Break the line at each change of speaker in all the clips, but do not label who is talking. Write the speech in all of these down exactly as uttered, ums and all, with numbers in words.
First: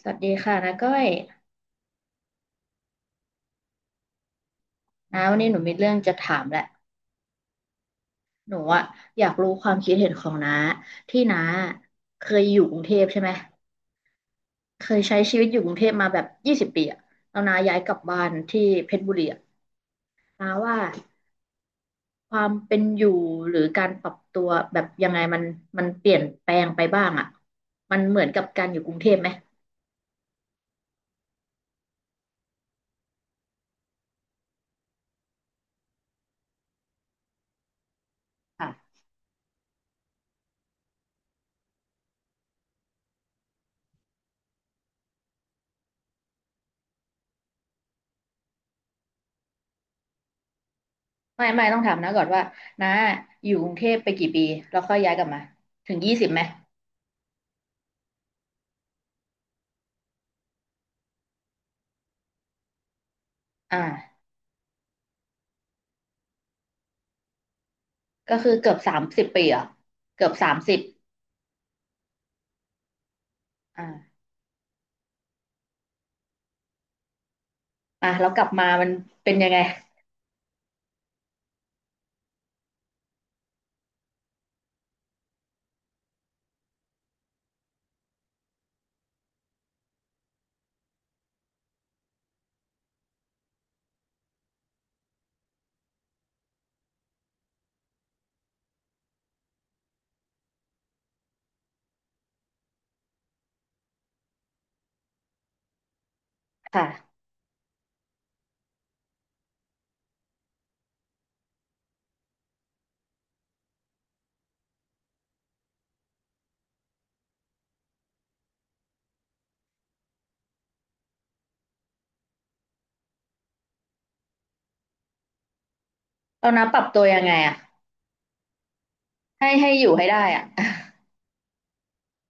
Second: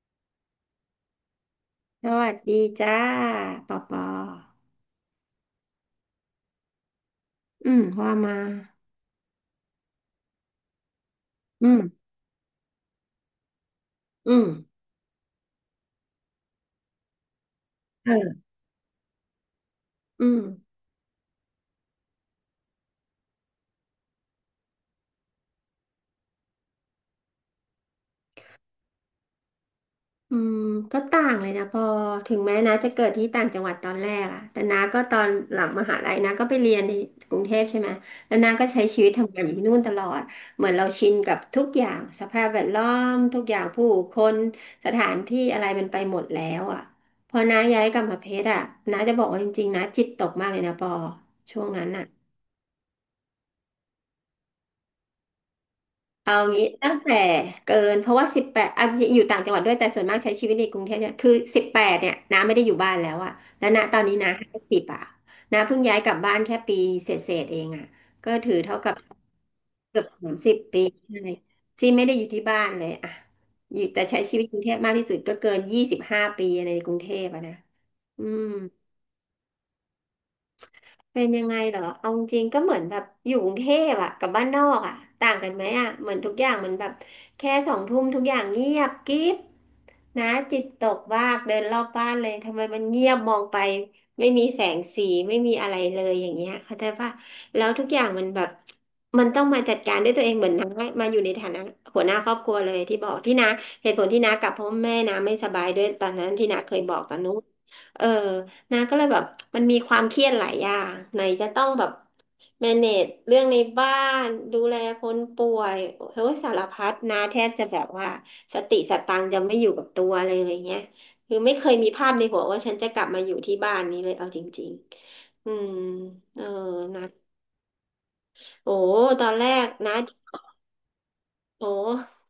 สวัสดีค่ะนาก้อย
สวัสดีจ้าปอปอ
นาวันนี้หนูมีเรื่องจะถามแหละ
อืมว่ามา
หนูอะอยากรู้ความคิดเห็นของน้าที่น้า
อืม
เคยอยู่กรุงเทพใช่ไหม
อืม
เคยใช้ชีวิตอยู่กรุงเทพมาแบบยี่สิบปีอะแล้วน้าย้ายกลับบ้าน
เออ
ที่เพชรบุรีอะ
อืม
น้าว่าความเป็นอยู่หรือการปรับตัวแบบยังไงมันมันเปลี่ยนแปลงไปบ้างอะมันเหมือนกับการอยู่กรุงเทพไหม
อืมก็ต่างเลยนะปอถึงแม้นะจะเกิดที่ต่างจังหวัดตอนแรกอะแต่นาก็ตอนหลังมหาลัยนาก็ไปเรียนในกรุงเทพใช่ไหมแล้วนาก็ใช้
ค่ะ
ชีวิตทำงานอยู่ที่นู่นตลอดเหมือนเราชินกับทุกอย่างสภาพแวดล้อมทุกอย่างผู้คนสถานที่อะไรมันไปหมดแล้วอะพอน้าย้ายกลับมาเพชรอะน้าจะบอกว่าจริงๆนาจิตตกมากเลยนะปอ
ไม่
ช่ว
ไม่
ง
ต้อง
นั้น
ถาม
อะ
นาก่อนว่าน้าอยู่กรุงเทพไปกี่ปีแล้วค่อยย้ายกลับมาถึงยี่สิบ
เอา
ไหม
งี้ตั้งแต่เกินเพราะว่าสิบแปดอะอยู่ต่างจังหวัดด้วยแต่ส่วนมากใช้ชีวิตในกรุงเทพเนี่ยคือสิบแปดเนี่ยน้าไม่ได้อยู่บ้านแล้วอะแล้วณตอนนี้
อ่า
น้าห้าสิบอะน้าเพิ่งย้ายกลับบ้านแค่ปีเศษเศษเองอะก็
ก็คื
ถื
อ
อ
เกือ
เท่า
บ
กับ
สามสิบปีอ่ะ
เกือบ
เกื
สา
อบ
ม
สา
สิบ
มสิ
ปี
บ
ใช่ที่ไม่ได้อยู่ที่บ้านเลยอะอยู่แต่
อ่า
ใช้ชีวิตกรุงเทพมากที่สุดก็เกินยี่สิบห้าปีในกรุงเทพอะนะ
อ่ะ
อื
แล้วกลั
ม
บมามันเป็นยังไง
เป็นยังไงเหรอเอาจริงๆก็เหมือนแบบอยู่กรุงเทพอะกับบ้านนอกอะต่างกันไหมอะเหมือนทุกอย่างมันแบบแค่สองทุ่มทุกอย่างเงียบกริบนะจิตตกมากเดินรอบบ้านเลยทำไมมันเงียบมองไปไม่มีแสงสีไม่มีอะไรเลยอย่างเงี้ยเข้าใจป่ะแล้วทุกอย่างมันแบบมันต้องมาจัดการด้วยตัวเองเหมือนน้ามาอยู่ในฐานะหัวหน้าครอบครัวเลยที่บอกที่น้าเหตุผลที่น้ากลับเพราะแม่น้าไม่สบายด้วยตอนนั้นที่น้าเคยบอกตอ
ค่ะ
นนู้นเออ นะก็เลยแบบมันมีความเครียดหลายอย่างไหนจะต้องแบบ manage เรื่องในบ้านดูแลคนป่วยเฮ้ยสารพัดนะแทบจะแบบว่าสติสตังค์จะไม่อยู่กับตัวเลยอะไรเงี้ยคือไม่เคยมีภาพในหัวว่าฉันจะกลับมาอยู่ที่บ้านนี้เลยเอาจริงๆอืมเออ
เรานะปรับตั
นะ
วยังไงอ่ะ
โอ้ตอนแร
ให้
ก
ให้อยู่
นะ
ให้ได้อ่ะ
โอ้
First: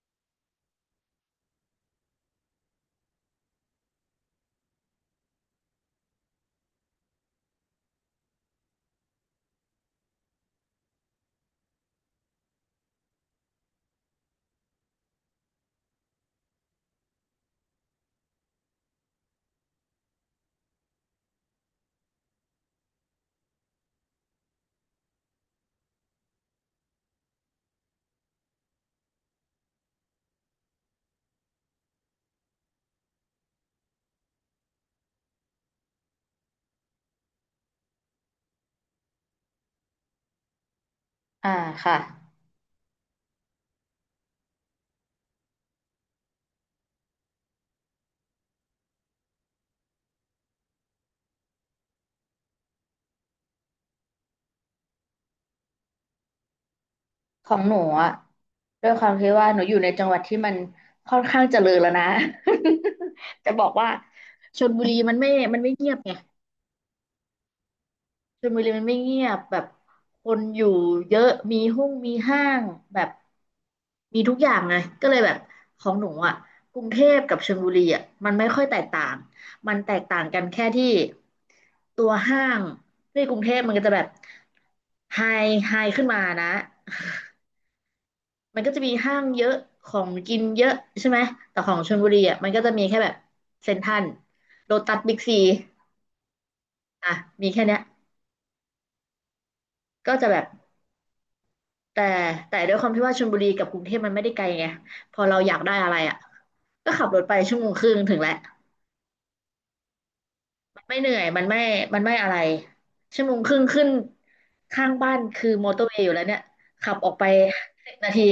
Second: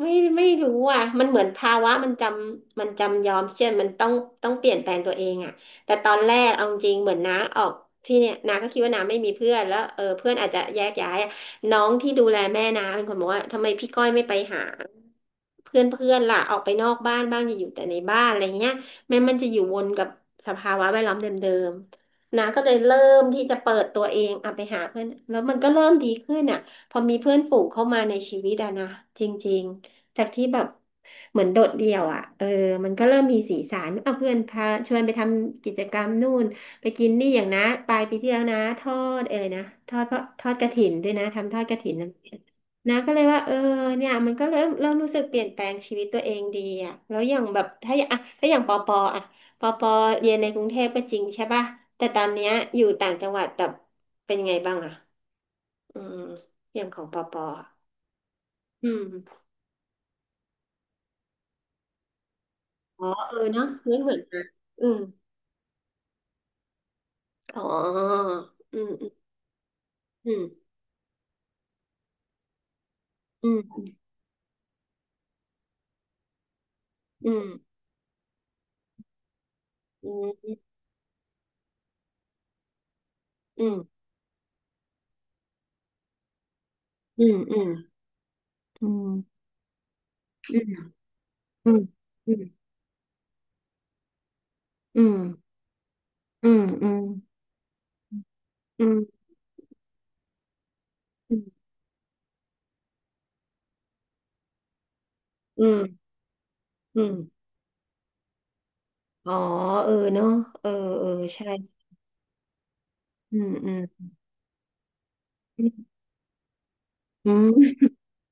ไม่ไม่รู้อ่ะ มันเหมือนภาวะมันจำมันจำยอมเช่นมันต้องต้องเปลี่ยนแปลงตัวเองอ่ะ แต่ตอนแรกเอาจริงเหมือนน้าออกที่เนี่ยน้าก็คิดว่าน้าไม่มีเพื่อนแล้วเออเพื่อนอาจจะแยกย้ายอะน้องที่ดูแลแม่น้าเป็นคนบอกว่าทำไมพี่ก้อยไม่ไปหาเพื่อนเพื่อนล่ะออกไปนอกบ้านบ้างอย่าอยู่แต่ในบ้านอะไรเงี้ยแม้มันจะอยู่วนกับสภาวะแวดล้อมเดิมๆน้าก็เลยเริ่มที่จะเปิดตัวเองอ่ะไปหาเพื่อนแล้วมันก็เริ่มดีขึ้นอ่ะพอมีเพื่อนฝูงเข้ามาในชีวิตอะนะจริงๆ จากที่แบบเหมือนโดดเดี่ยวอ่ะเออมันก็เริ่มมีสีสันเอาเพื่อนพาชวนไปทำกิจกรรมนู่นไปกินนี่อย่างนะปลายปีที่แล้วนะทอดอะไรนะทอดเพราะทอดกฐินด้วยนะ
อ่า
ทำทอดกฐิ
ค่ะ
นนะนะก็เลยว่าเออเนี่ยมันก็เริ่มเริ่มรู้สึกเปลี่ยนแปลงชีวิตตัวเองดีอ่ะแล้วอย่างแบบถ้าอย่างอ่ะถ้าอย่างปอปออ่ะปอปอเรียนในกรุงเทพก็จริงใช่ป่ะแต่ตอนเนี้ยอยู่ต่างจังหวัดแต่เป็นไงบ้างอ่ะอืมอย่างของปอปอ
ของ
อ่ะ
หนูอ่ะด้
อื
วย
ม
ความที่ว่าหนูอยู่ในจังหวัดที่มันค่อนข้างเจริญแล้วนะ
อ๋อเอ อ
จะบอ
เนาะ
กว่า
ไม่เหมือนกัน
ชลบุ
อื
รี
ม
มันไม่มันไม่เงียบไง
อ๋อ
ชลบุรี
อื
มันไม่เงี
ม
ยบแบบค
อื
นอ
ม
ยู่เยอะมีห้องมีห้างแบบ
อืม
มีทุกอย่างไงก็เลยแบบของหนูอ่ะกรุงเทพ
อื
กับ
ม
ชลบุรีอ่ะมันไม่ค่อยแตกต่างมันแตก
อื
ต่างกัน
ม
แค่ที่ตัวห้างที่กรุงเทพมันก็จะแบบไฮไฮขึ้นมานะ
อืมอืม
มันก็จะ
อื
มี
ม
ห้างเยอะของกินเยอะใช่ไหมแต่ข
อื
อง
ม
ชลบุรี
อื
อ่ะมันก็จะมีแค่แบบเซ็นทรัลโลตัส
ม
บิ๊กซี
อืมอืม
อ่ะมีแค่เนี้ย
อืม
ก็จะแบบ
อืม
แต่แต่ด้วยความที่ว่าชลบุรีกับกรุงเทพมันไม่ได้ไกลไงพอเราอยาก
อื
ได้
มอืมอื
อะไร
ม
อ่ะก็
อื
ขับ
มอ
รถไป
ม
ชั่วโมงครึ่งถึงแล้ว
อ๋อเออเนาะเออ
มันไม่เห
เออ
นื่อยมัน
ใช่
ไม่มันไม่อะไรชั่วโม
อื
งค
ม
รึ่ง
อืม
ขึ้นข้างบ้านคือ
อื
มอเตอร์เว
ม
ย์อยู่แล้วเนี่ยขับออกไป
อืม
สิบนาที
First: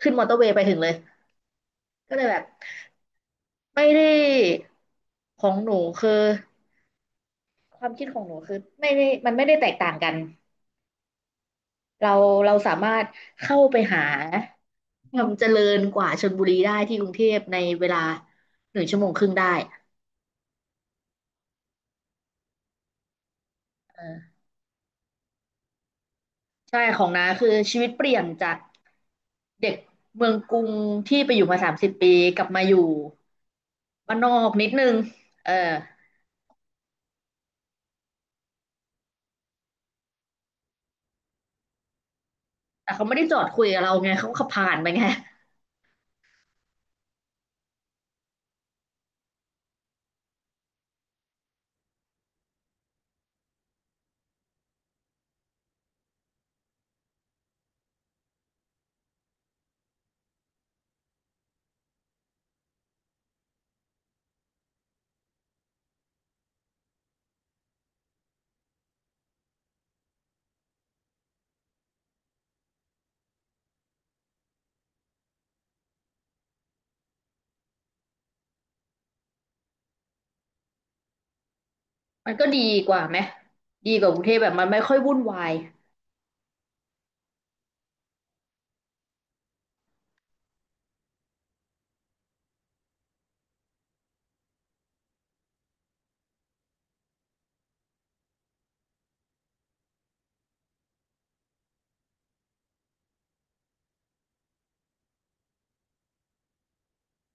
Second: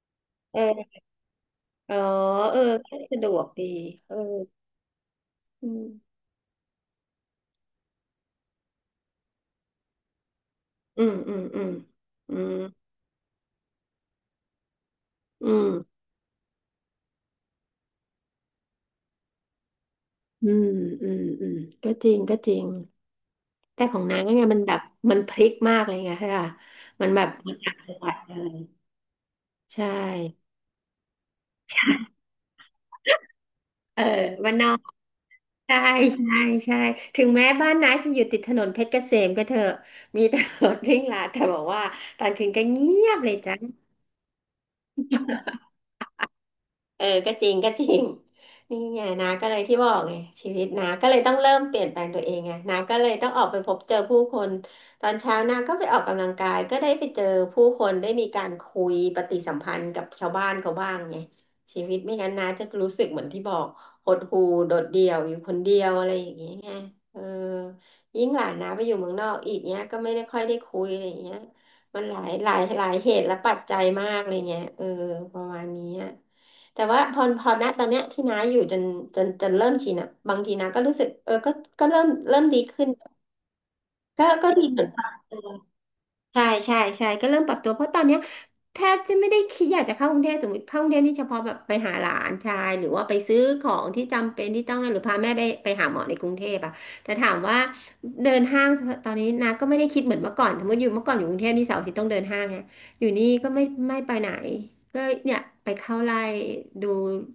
ขึ้นมอเตอร์เวย์
เอ
ไปถึงเลย
ออ๋อ
ก็เลยแบบ
เออก็สะดวกดี
ไม่ได้
เออ
ของ
อื
หนู
ม
คือความคิดของหนูคือไม่ได้มันไม่ได้แตกต่างกัน
อืมอืมอืม
เรา
อืม
เราสามารถเข้าไปหาความเจ
อื
ริ
ม
ญกว่าชลบุรีได้ที่กรุงเทพในเวลาหนึ่งชั่วโมงครึ่งได้
อืมอืมอืมก็จริงก็จริง แต่ของนาง
เออ
ก็เนี่ยมันแบบมันพลิกมากเลยไงค่ะ
ใช่ข
มั
อง
นแบ
น้า
บ
คื
มั
อ
นอัก
ชีวิต
จัง
เป
หวั
ลี่
ด
ยน
เล
จาก
ย
เด็ก
ใช
เมือง
่
กรุงที่ไปอยู่มาสามสิบปี กลับมาอยู่
เออ
บ้านนอก
วันน
นิด
อก
นึงเออ
ใช่ใช่ใช่ถึงแม้บ้านน้าจะอยู่ติดถนนเพชรเกษมก็เถอะมีตำรวจวิ่งลาดแต่บอกว่าตอนคืนก็เงี
แต่เขา
ย
ไม่
บ
ได้
เล
จ
ย
อด
จ้า
คุยกับเราไงเขาขับผ่านไปไง
เออก็จริงก็จริง นี่ไงนาก็เลยที่บอกไงชีวิตนาก็เลยต้องเริ่มเปลี่ยนแปลงตัวเองไงนาก็เลยต้องออกไปพบเจอผู้คนตอนเช้านาก็ไปออกกำลังกายก็ได้ไปเจอผู้คนได้มีการคุยปฏิสัมพันธ์กับชาวบ้านเขาบ้างไงชีวิตไม่งั้นนาจะรู้สึกเหมือนที่บอกหดหู่โดดเดี่ยวอยู่คนเดียวอะไรอย่างเงี้ยไงเออยิ่งหลานนาไปอยู่เมืองนอกอีกเนี้ยก็ไม่ได้ค่อยได้คุยอะไรอย่างเงี้ยมันหลายหลายหลายเหตุและปัจจัยมากเลยเงี้ยเออประมาณนี้อะ แต่ว่าพอพอณตอนเนี้ยที่น้าอยู่จนจนจนเริ่มชินอ่ะบางทีน้าก็รู้สึกเออก็ก็เริ่ม
มัน
เริ่
ก็
มดี
ดี
ขึ้น
กว่าไหมดีกว่ากรุ
ก็
งเทพแบ
ก็
บ
ดี
มันไม่
เหมือน
ค่อย
กัน
วุ่นวาย
ใช่ใช่ใช่ก็เริ่มปรับตัวเพราะตอนเนี้ยแทบจะไม่ได้คิดอยากจะเข้ากรุงเทพสมมติเข้ากรุงเทพนี่เฉพาะแบบไปหาหลานชายหรือว่าไปซื้อของที่จำเป็นที่ต้องหรือพาแม่ไปไปหาหมอในกรุงเทพอะแต่ถามว่าเดินห้างตอนนี้นะก็ไม่ได้คิดเหมือนเมื่อก่อนสมมติอยู่เมื่อก่อนอยู่กรุงเทพนี่เสาร์อาทิตย์ต้องเดินห้างไงอยู่นี่ก็ไม่ไม่ไปไหนก็เนี่ยไปเข้าไร่ดู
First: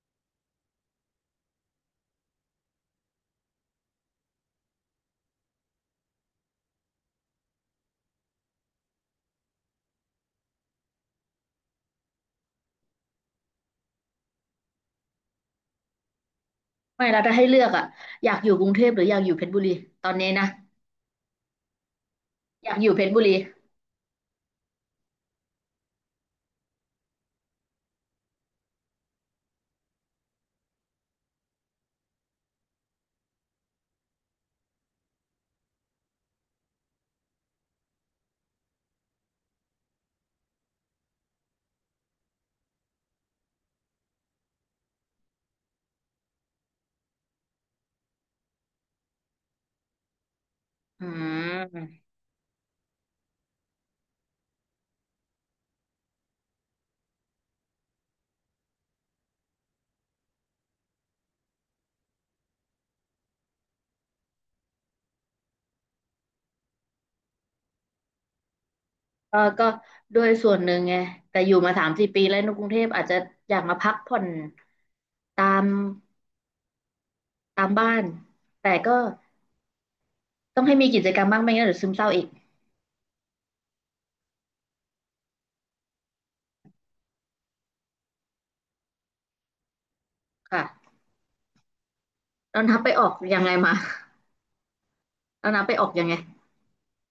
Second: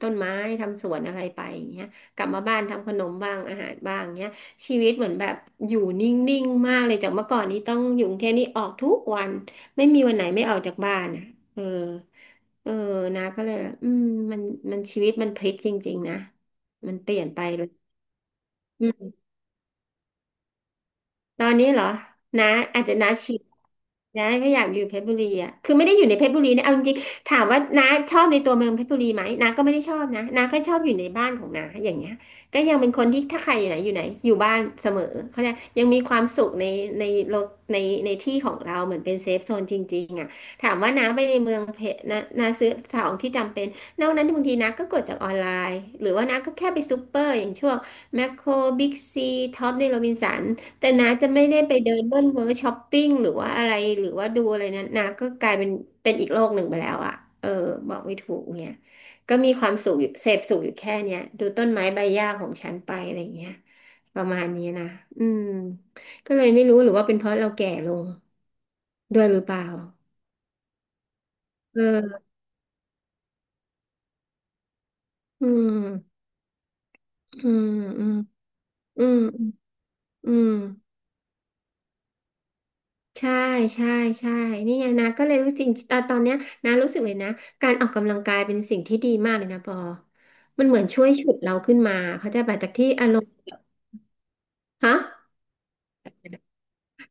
ต้นไม้ทำสวนอะไรไปอย่างเงี้ยกลับมาบ้านทำขนมบ้างอาหารบ้างเงี้ย ชีวิตเหมือนแบบอยู่นิ่งๆมากเลยจากเมื่อก่อนนี้ต้องอยู่กรุงเทพนี่ออกทุกวันไม่มีวันไหนไม่ออกจากบ้านอ่ะเออเออนะก็เลยอืมมันมันชีวิตมันพลิกจริงๆนะมัน
ไม่
เป
แล้
ลี่
ว
ยน
ถ้า
ไป
ให้เลื
เล
อก
ย
อ่ะอยากอยู่กรุงเท
อื
พหรือ
ม
อยากอยู่เพชรบุรีตอนนี้นะ
ตอนนี้เหรอนะ
อยาก
อาจ
อยู่
จะ
เพช
นะ
รบุ
ชิ
รี
น้าไม่อยากอยู่เพชรบุรีอ่ะคือไม่ได้อยู่ในเพชรบุรีนะเอาจริงๆถามว่าน้าชอบในตัวเมืองเพชรบุรีไหมน้าก็ไม่ได้ชอบนะน้าก็ชอบอยู่ในบ้านของน้าอย่างเงี้ยก็ยังเป็นคนที่ถ้าใครอยู่ไหนอยู่ไหนอยู่บ้านเสมอเขาใจยังมีความสุขในในโลกในในที่ของเราเหมือนเป็นเซฟโซนจริงๆอ่ะถามว่าน้าไปในเมืองเพชรน้าน้าซื้อของที่จำเป็นนอกนั้นบางทีน้าก็กดจากออนไลน์หรือว่าน้าก็แค่ไปซูเปอร์อย่างช่วงแมคโครบิ๊กซีท็อปในโรบินสัน แต่
อื
น้าจะไม่ได้ไปเดิน
ม
เบิ้ลเวอร์ช้อปปิ้งหรือว่าอะไรหรือว่าดูอะไรนั้นน้าก็กลายเป็นเป็นอีกโลกหนึ่งไปแล้วอะเออบอกไม่ถูกเนี่ยก็มีความสุขอยู่เสพสุขอยู่แค่เนี้ยดูต้นไม้ใบหญ้าของฉันไปอะไรเงี้ยประมาณนี้นะอืมก็เลยไม่รู้หรือว่าเป็นเพราะเราแก่ลงด้วย
เอ
ห
อ
รือเปล่า
ก็ด้วยส่วนหนึ่งไงแต่อยู่มาสามสี่ปี
เออ
แล้วในกรุงเทพอาจจะอยากมาพักผ่อนตา
อื
ม
มอื
ตา
ม
มบ้าน
อืม
แต่ก็
อืมอืม
ต้องให้มีกิจกรรมบ้างไม่งั้นเดี๋ยวซึมเศร้าอีก
ใช่ใช่ใช่ นี่ไงนะ ก็เลยรู้จริงตอนตอนเนี้ยนะรู้สึกเลยนะ การออกกำลังกายเป็นสิ่งที่ดีมากเลยนะปอมันเหมือน
ค่ะ
ช่วยฉุดเราขึ้นมา เขาใจะแบบ
แล้ว
จาก
นับ
ที่
ไปอ
อา
อก
รมณ์
ยังไงมา
ฮะ
แล้วนับไปออกยังไง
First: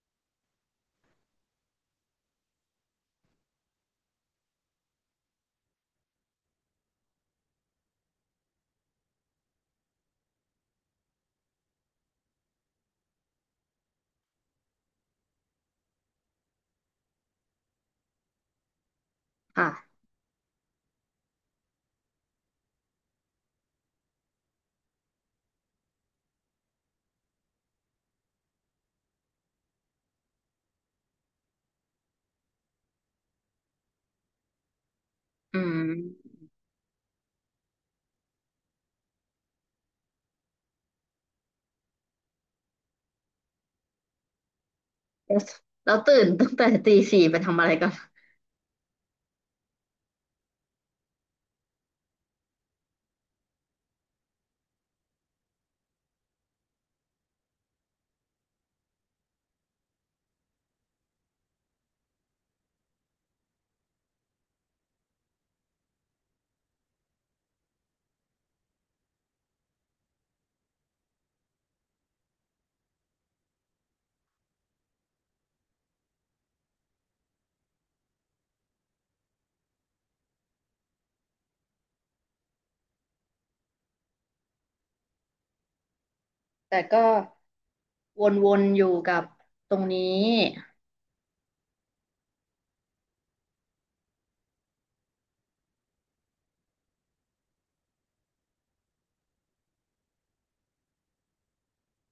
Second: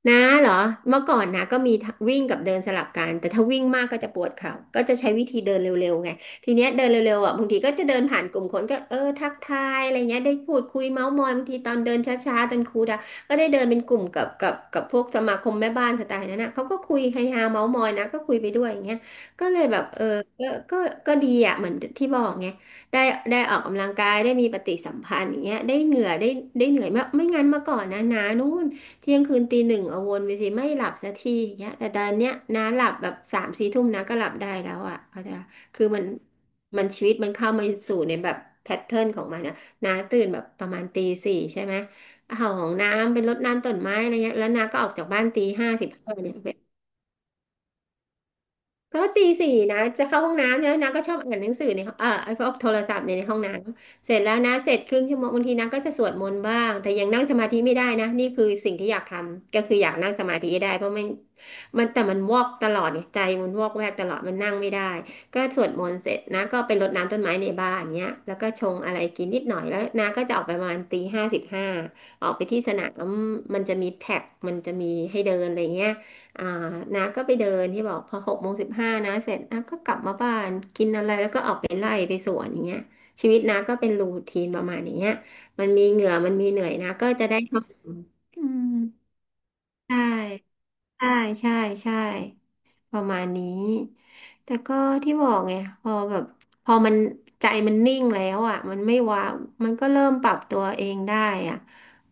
นะเหรอเมื่อก่อนนะก็มีวิ่งกับเดินสลับกันแต่ถ้าวิ่งมากก็จะปวดเข่าก็จะใช้วิธีเดินเร็วๆไงทีเนี้ยเดินเร็วๆอ่ะบางทีก็จะเดินผ่านกลุ่มคนก็เออทักทายอะไรเงี้ยได้พูดคุยเมาท์มอยบางทีตอนเดินช้าๆตอนครูดาก็ได้เดินเป็นกลุ่มกับกับกับพวกสมาคมแม่บ้านสไตล์นั้นนะเขาก็คุยเฮฮาเมาท์มอยนะก็คุยไปด้วยอย่างเงี้ยก็เลยแบบ
ค่ะ
เออก็ก็ก็ดีอ่ะเหมือนที่บอกไงได้ได้ออกกำลังกายได้มีปฏิสัมพันธ์อย่างเงี้ยได้เหงื่อได้ได้เหนื่อยมากไม่งั้นเมื่อก่อนนะนะนู้น เที่ยงคืนตีหนึ่งเอาวนไปสิไม่หลับสักทีอย่างเงี้ยแต่ดันเนี้ยน้าหลับแบบสามสี่ทุ่มน้าก็หลับได้แล้วอ่ะเพราะจะ
อืม
คือมันมันชีวิตมันเข้ามาสู่ในแบบแพทเทิร์นของมันนะน้าตื่นแบบประมาณตีสี่ใช่ไหมเอาของน้ำเป็นรดน้ำต้นไม้อะไรเงี้ย แล้วน้าก็ออกจากบ้าน
แล้ว
ตีห้าสิ
แล้
บ
ว
ห้า
ตื่น
เนี่ย
ตั้
ไป
งแต่ตีสี่ไปทำอะไรก่อน
ก็ตีสี่นะจะเข้าห้องน้ำแล้วนะก็ชอบอ่านหนังสือในห้องเออไอ้พวกโทรศัพท์เนี่ยในห้องน้ำเสร็จแล้วนะเสร็จครึ่งชั่วโมงบางทีนะก็จะสวดมนต์บ้างแต่ยังนั่งสมาธิไม่ได้นะนี่คือสิ่งที่อยากทำก็คืออยากนั่งสมาธิให้ได้เพราะมันมันแต่มันวอกตลอดเนี่ยใจมันวอกแวกตลอดมันนั่งไม่ได้ก็สวดมนต์เสร็จนะก็ไปรดน้ำต้นไม้ในบ้านเนี้ยแล้วก็ชงอะไรกินนิดหน่อยแล้วนะก็จะออกไปประมาณตีห้าสิบห้าออกไปที่สนามมันจะมีแท็กมันจะมีให้เดินอะไรเงี้ย อ่าน้าก็ไปเดินที่บอกพอหกโมงสิบห้านะเสร็จน้าก็กลับมาบ้านกินอะไรแล้วก็ออกไปไล่ไปสวนอย่างเงี้ยชีวิตน้าก็เป็นรูทีนประมาณอย่างเงี้ยมันมีเหงื่อมันมีเหนื่อย
แต่
น้า
ก็
ก็จะได้ทำอื
วน
ม
ๆอยู่กับตรง
ใช่
นี้
ใช่ใช่ใช่ ประมาณนี้ แต่ก็ที่บอกไงพอแบบพอมันใจมันนิ่งแล้วอ่ะมันไม่ว้าวมันก็เริ่มปรับตัวเองได้อ่ะ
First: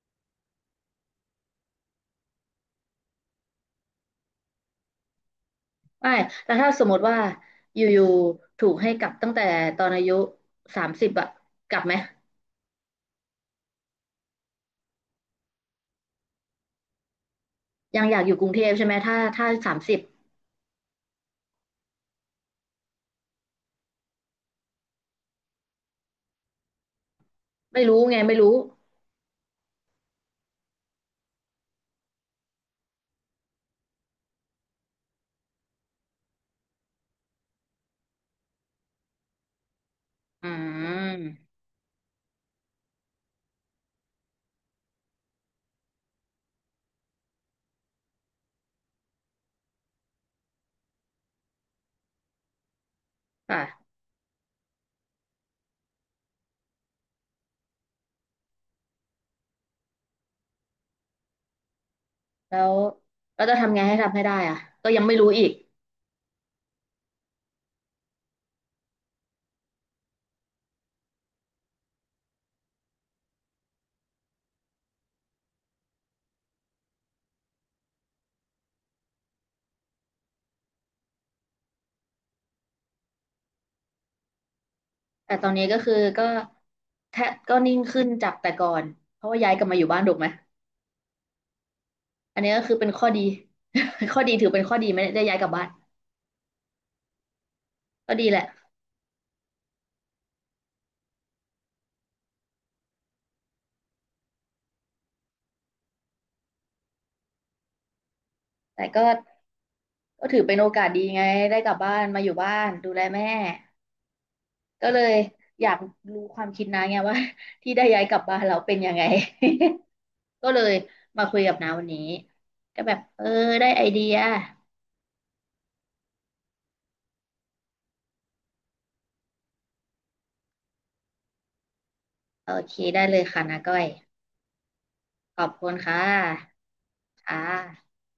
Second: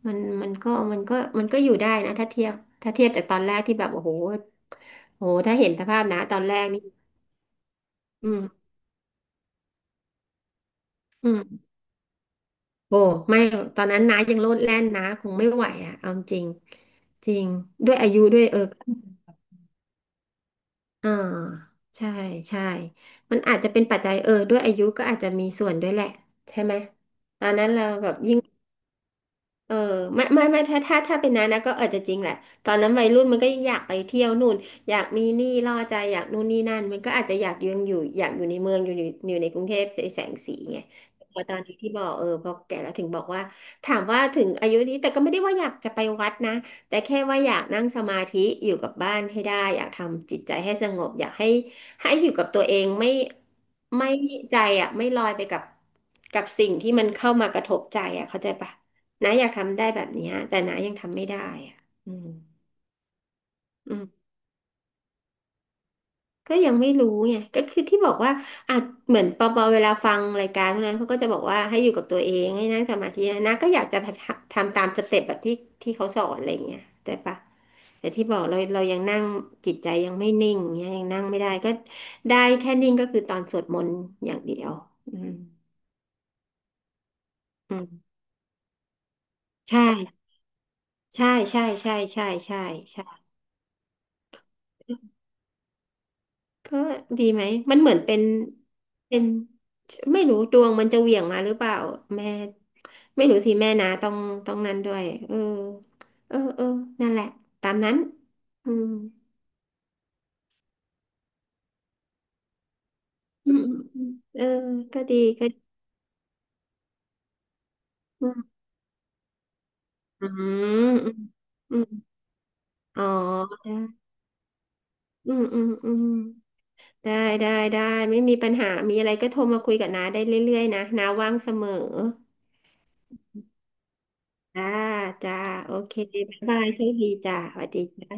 มันมันก็มันก็มันก็อยู่ได้นะถ้าเทียบถ้าเทียบจากตอนแรกที่แบบโอ้โหโอ้โหถ้าเห็นสภาพ
ไม่
นะตอน
แล้
แร
ว
ก
ถ้าส
นี่
มมติว่าอยู่
อื
ๆ
ม
ถูกให้กลับตั้งแต่ตอนอายุสามสิบอะ
อืม
กลับไหม
โอ้ไม่หรอกตอนนั้นนายังโลดแล่นนะคงไม่ไหวอ่ะเอาจริงจริงด้วย
ยัง
อา
อ
ยุ
ยากอ
ด้
ยู่
ว
ก
ย
รุง
เอ
เท
อ
พใช่ไหมถ้าถ้าสามสิบ
อ่าใช่ใช่มันอาจจะเป็นปัจจัยเออด้วยอายุก็อาจจะมีส่วนด้วยแหละใช่ไหมตอนนั้น
ไม่
เรา
รู้
แบบ
ไงไม่
ยิ่ง
รู้
เออไม่ไม่ไม่ถ้าถ้าถ้าเป็นนั้นนะก็อาจจะจริงแหละตอนนั้นวัยรุ่นมันก็อยากไปเที่ยวนู่นอยากมีหนี้ล่อใจอยากนู่นนี่นั่นมันก็อาจจะอยากยังอยู่อยากอยู่ในเมืองอยู่อยู่อยู่ในกรุงเทพแสง
อื
สีไง
ม
พอตอนนี้ที่บอกเออพอแก่แล้วถึงบอกว่าถามว่าถึงอายุนี้แต่ก็ไม่ได้ว่าอยากจะไปวัดนะแต่แค่ว่าอยากนั่งสมาธิอยู่กับบ้านให้ได้อยากทำจิตใจให้สงบอยากให้ให้อยู่กับตัวเองไม่
ค่ะ
ไม่ใจอ่ะไม่ลอยไปกับกับสิ่งที่มันเข้ามากระทบใจอ่ะเข้าใจปะ น้าอยากทำได้แบบเนี้ยแต่น้ายังทำไม่ได้อ่ะอืม
แล้วแลจะทำไง
อื
ให้
ม
ทำให้ได้อะก็ยังไม่รู้อีก
ก็ยังไม่รู้ไงก็คือที่บอกว่าอ่ะเหมือนปอปอเวลาฟังรายการพวกนั้นเขาก็จะบอกว่าให้อยู่กับตัวเองให้นั่งสมาธินะน้าก็อยากจะทำตามสเต็ปแบบที่ที่เขาสอนอะไรอย่างเงี้ยแต่ปะแต่ที่บอกเราเรายังนั่งจิตใจยังไม่นิ่งเงี้ยยังนั่งไม่ได้ก็ได้แค่นิ่งก็คือตอนสวดมนต์อย่างเดียวอืม
แต่ตอนนี้ก็คือก็แทบก็นิ่
อื
งขึ้น
ม
จากแต่ก่อนเพราะว่าย้ายกลับมา
ใช่
อยู่บ้านถูกไหม
ใช่ใช่ใช่ใช่
อันนี้
ใช่
ก็คือเป็นข้อดี
ใช่
ข้อดีถือเป็นข้อดีไม่ได้ย้ายกลับบ้าน
ก็ดีไหมมันเหมือน
ก็
เป็น
ดีแหละ
เป็นไม่รู้ดวงมันจะเหวี่ยงมาหรือเปล่าแม่ไม่รู้สิแม่นะต้องต้องนั้นด้วยเออเออเออนั่นแหละตามนั้นอื
แต่
ม
ก็ก็ถือเป็นโอกาสดีไงได้กลับบ้านมาอยู่บ้านดูแลแม่
อืมอืมเออ
ก็เล
ก็
ย
ดีก็ดี
อยากรู้ความคิดนะไงว่า ที่ได้ย้ายกลับ
อื
บ้าน
ม
เราเป็นยังไง
อื
ก็เลย
ม
มาคุยกับน้า
อื
วั
ม
นนี้ก็แบบ
อ๋อ
เออได้
ได้
ไอเดีย
อืมอืมอืมได้ได้ได้ไม่มีปัญหามีอะไรก็โทรมาคุยกับน้าได้เรื่อยๆนะน้าว่างเสมอ
โอเคได้เลยค่ะนาก้อย
จ้าจ้า
ขอบคุ
โอ
ณ
เค
ค่
บ๊ายบา
ะ
ยโชคดีจ้า
ค่ะ
สวัสดีจ้า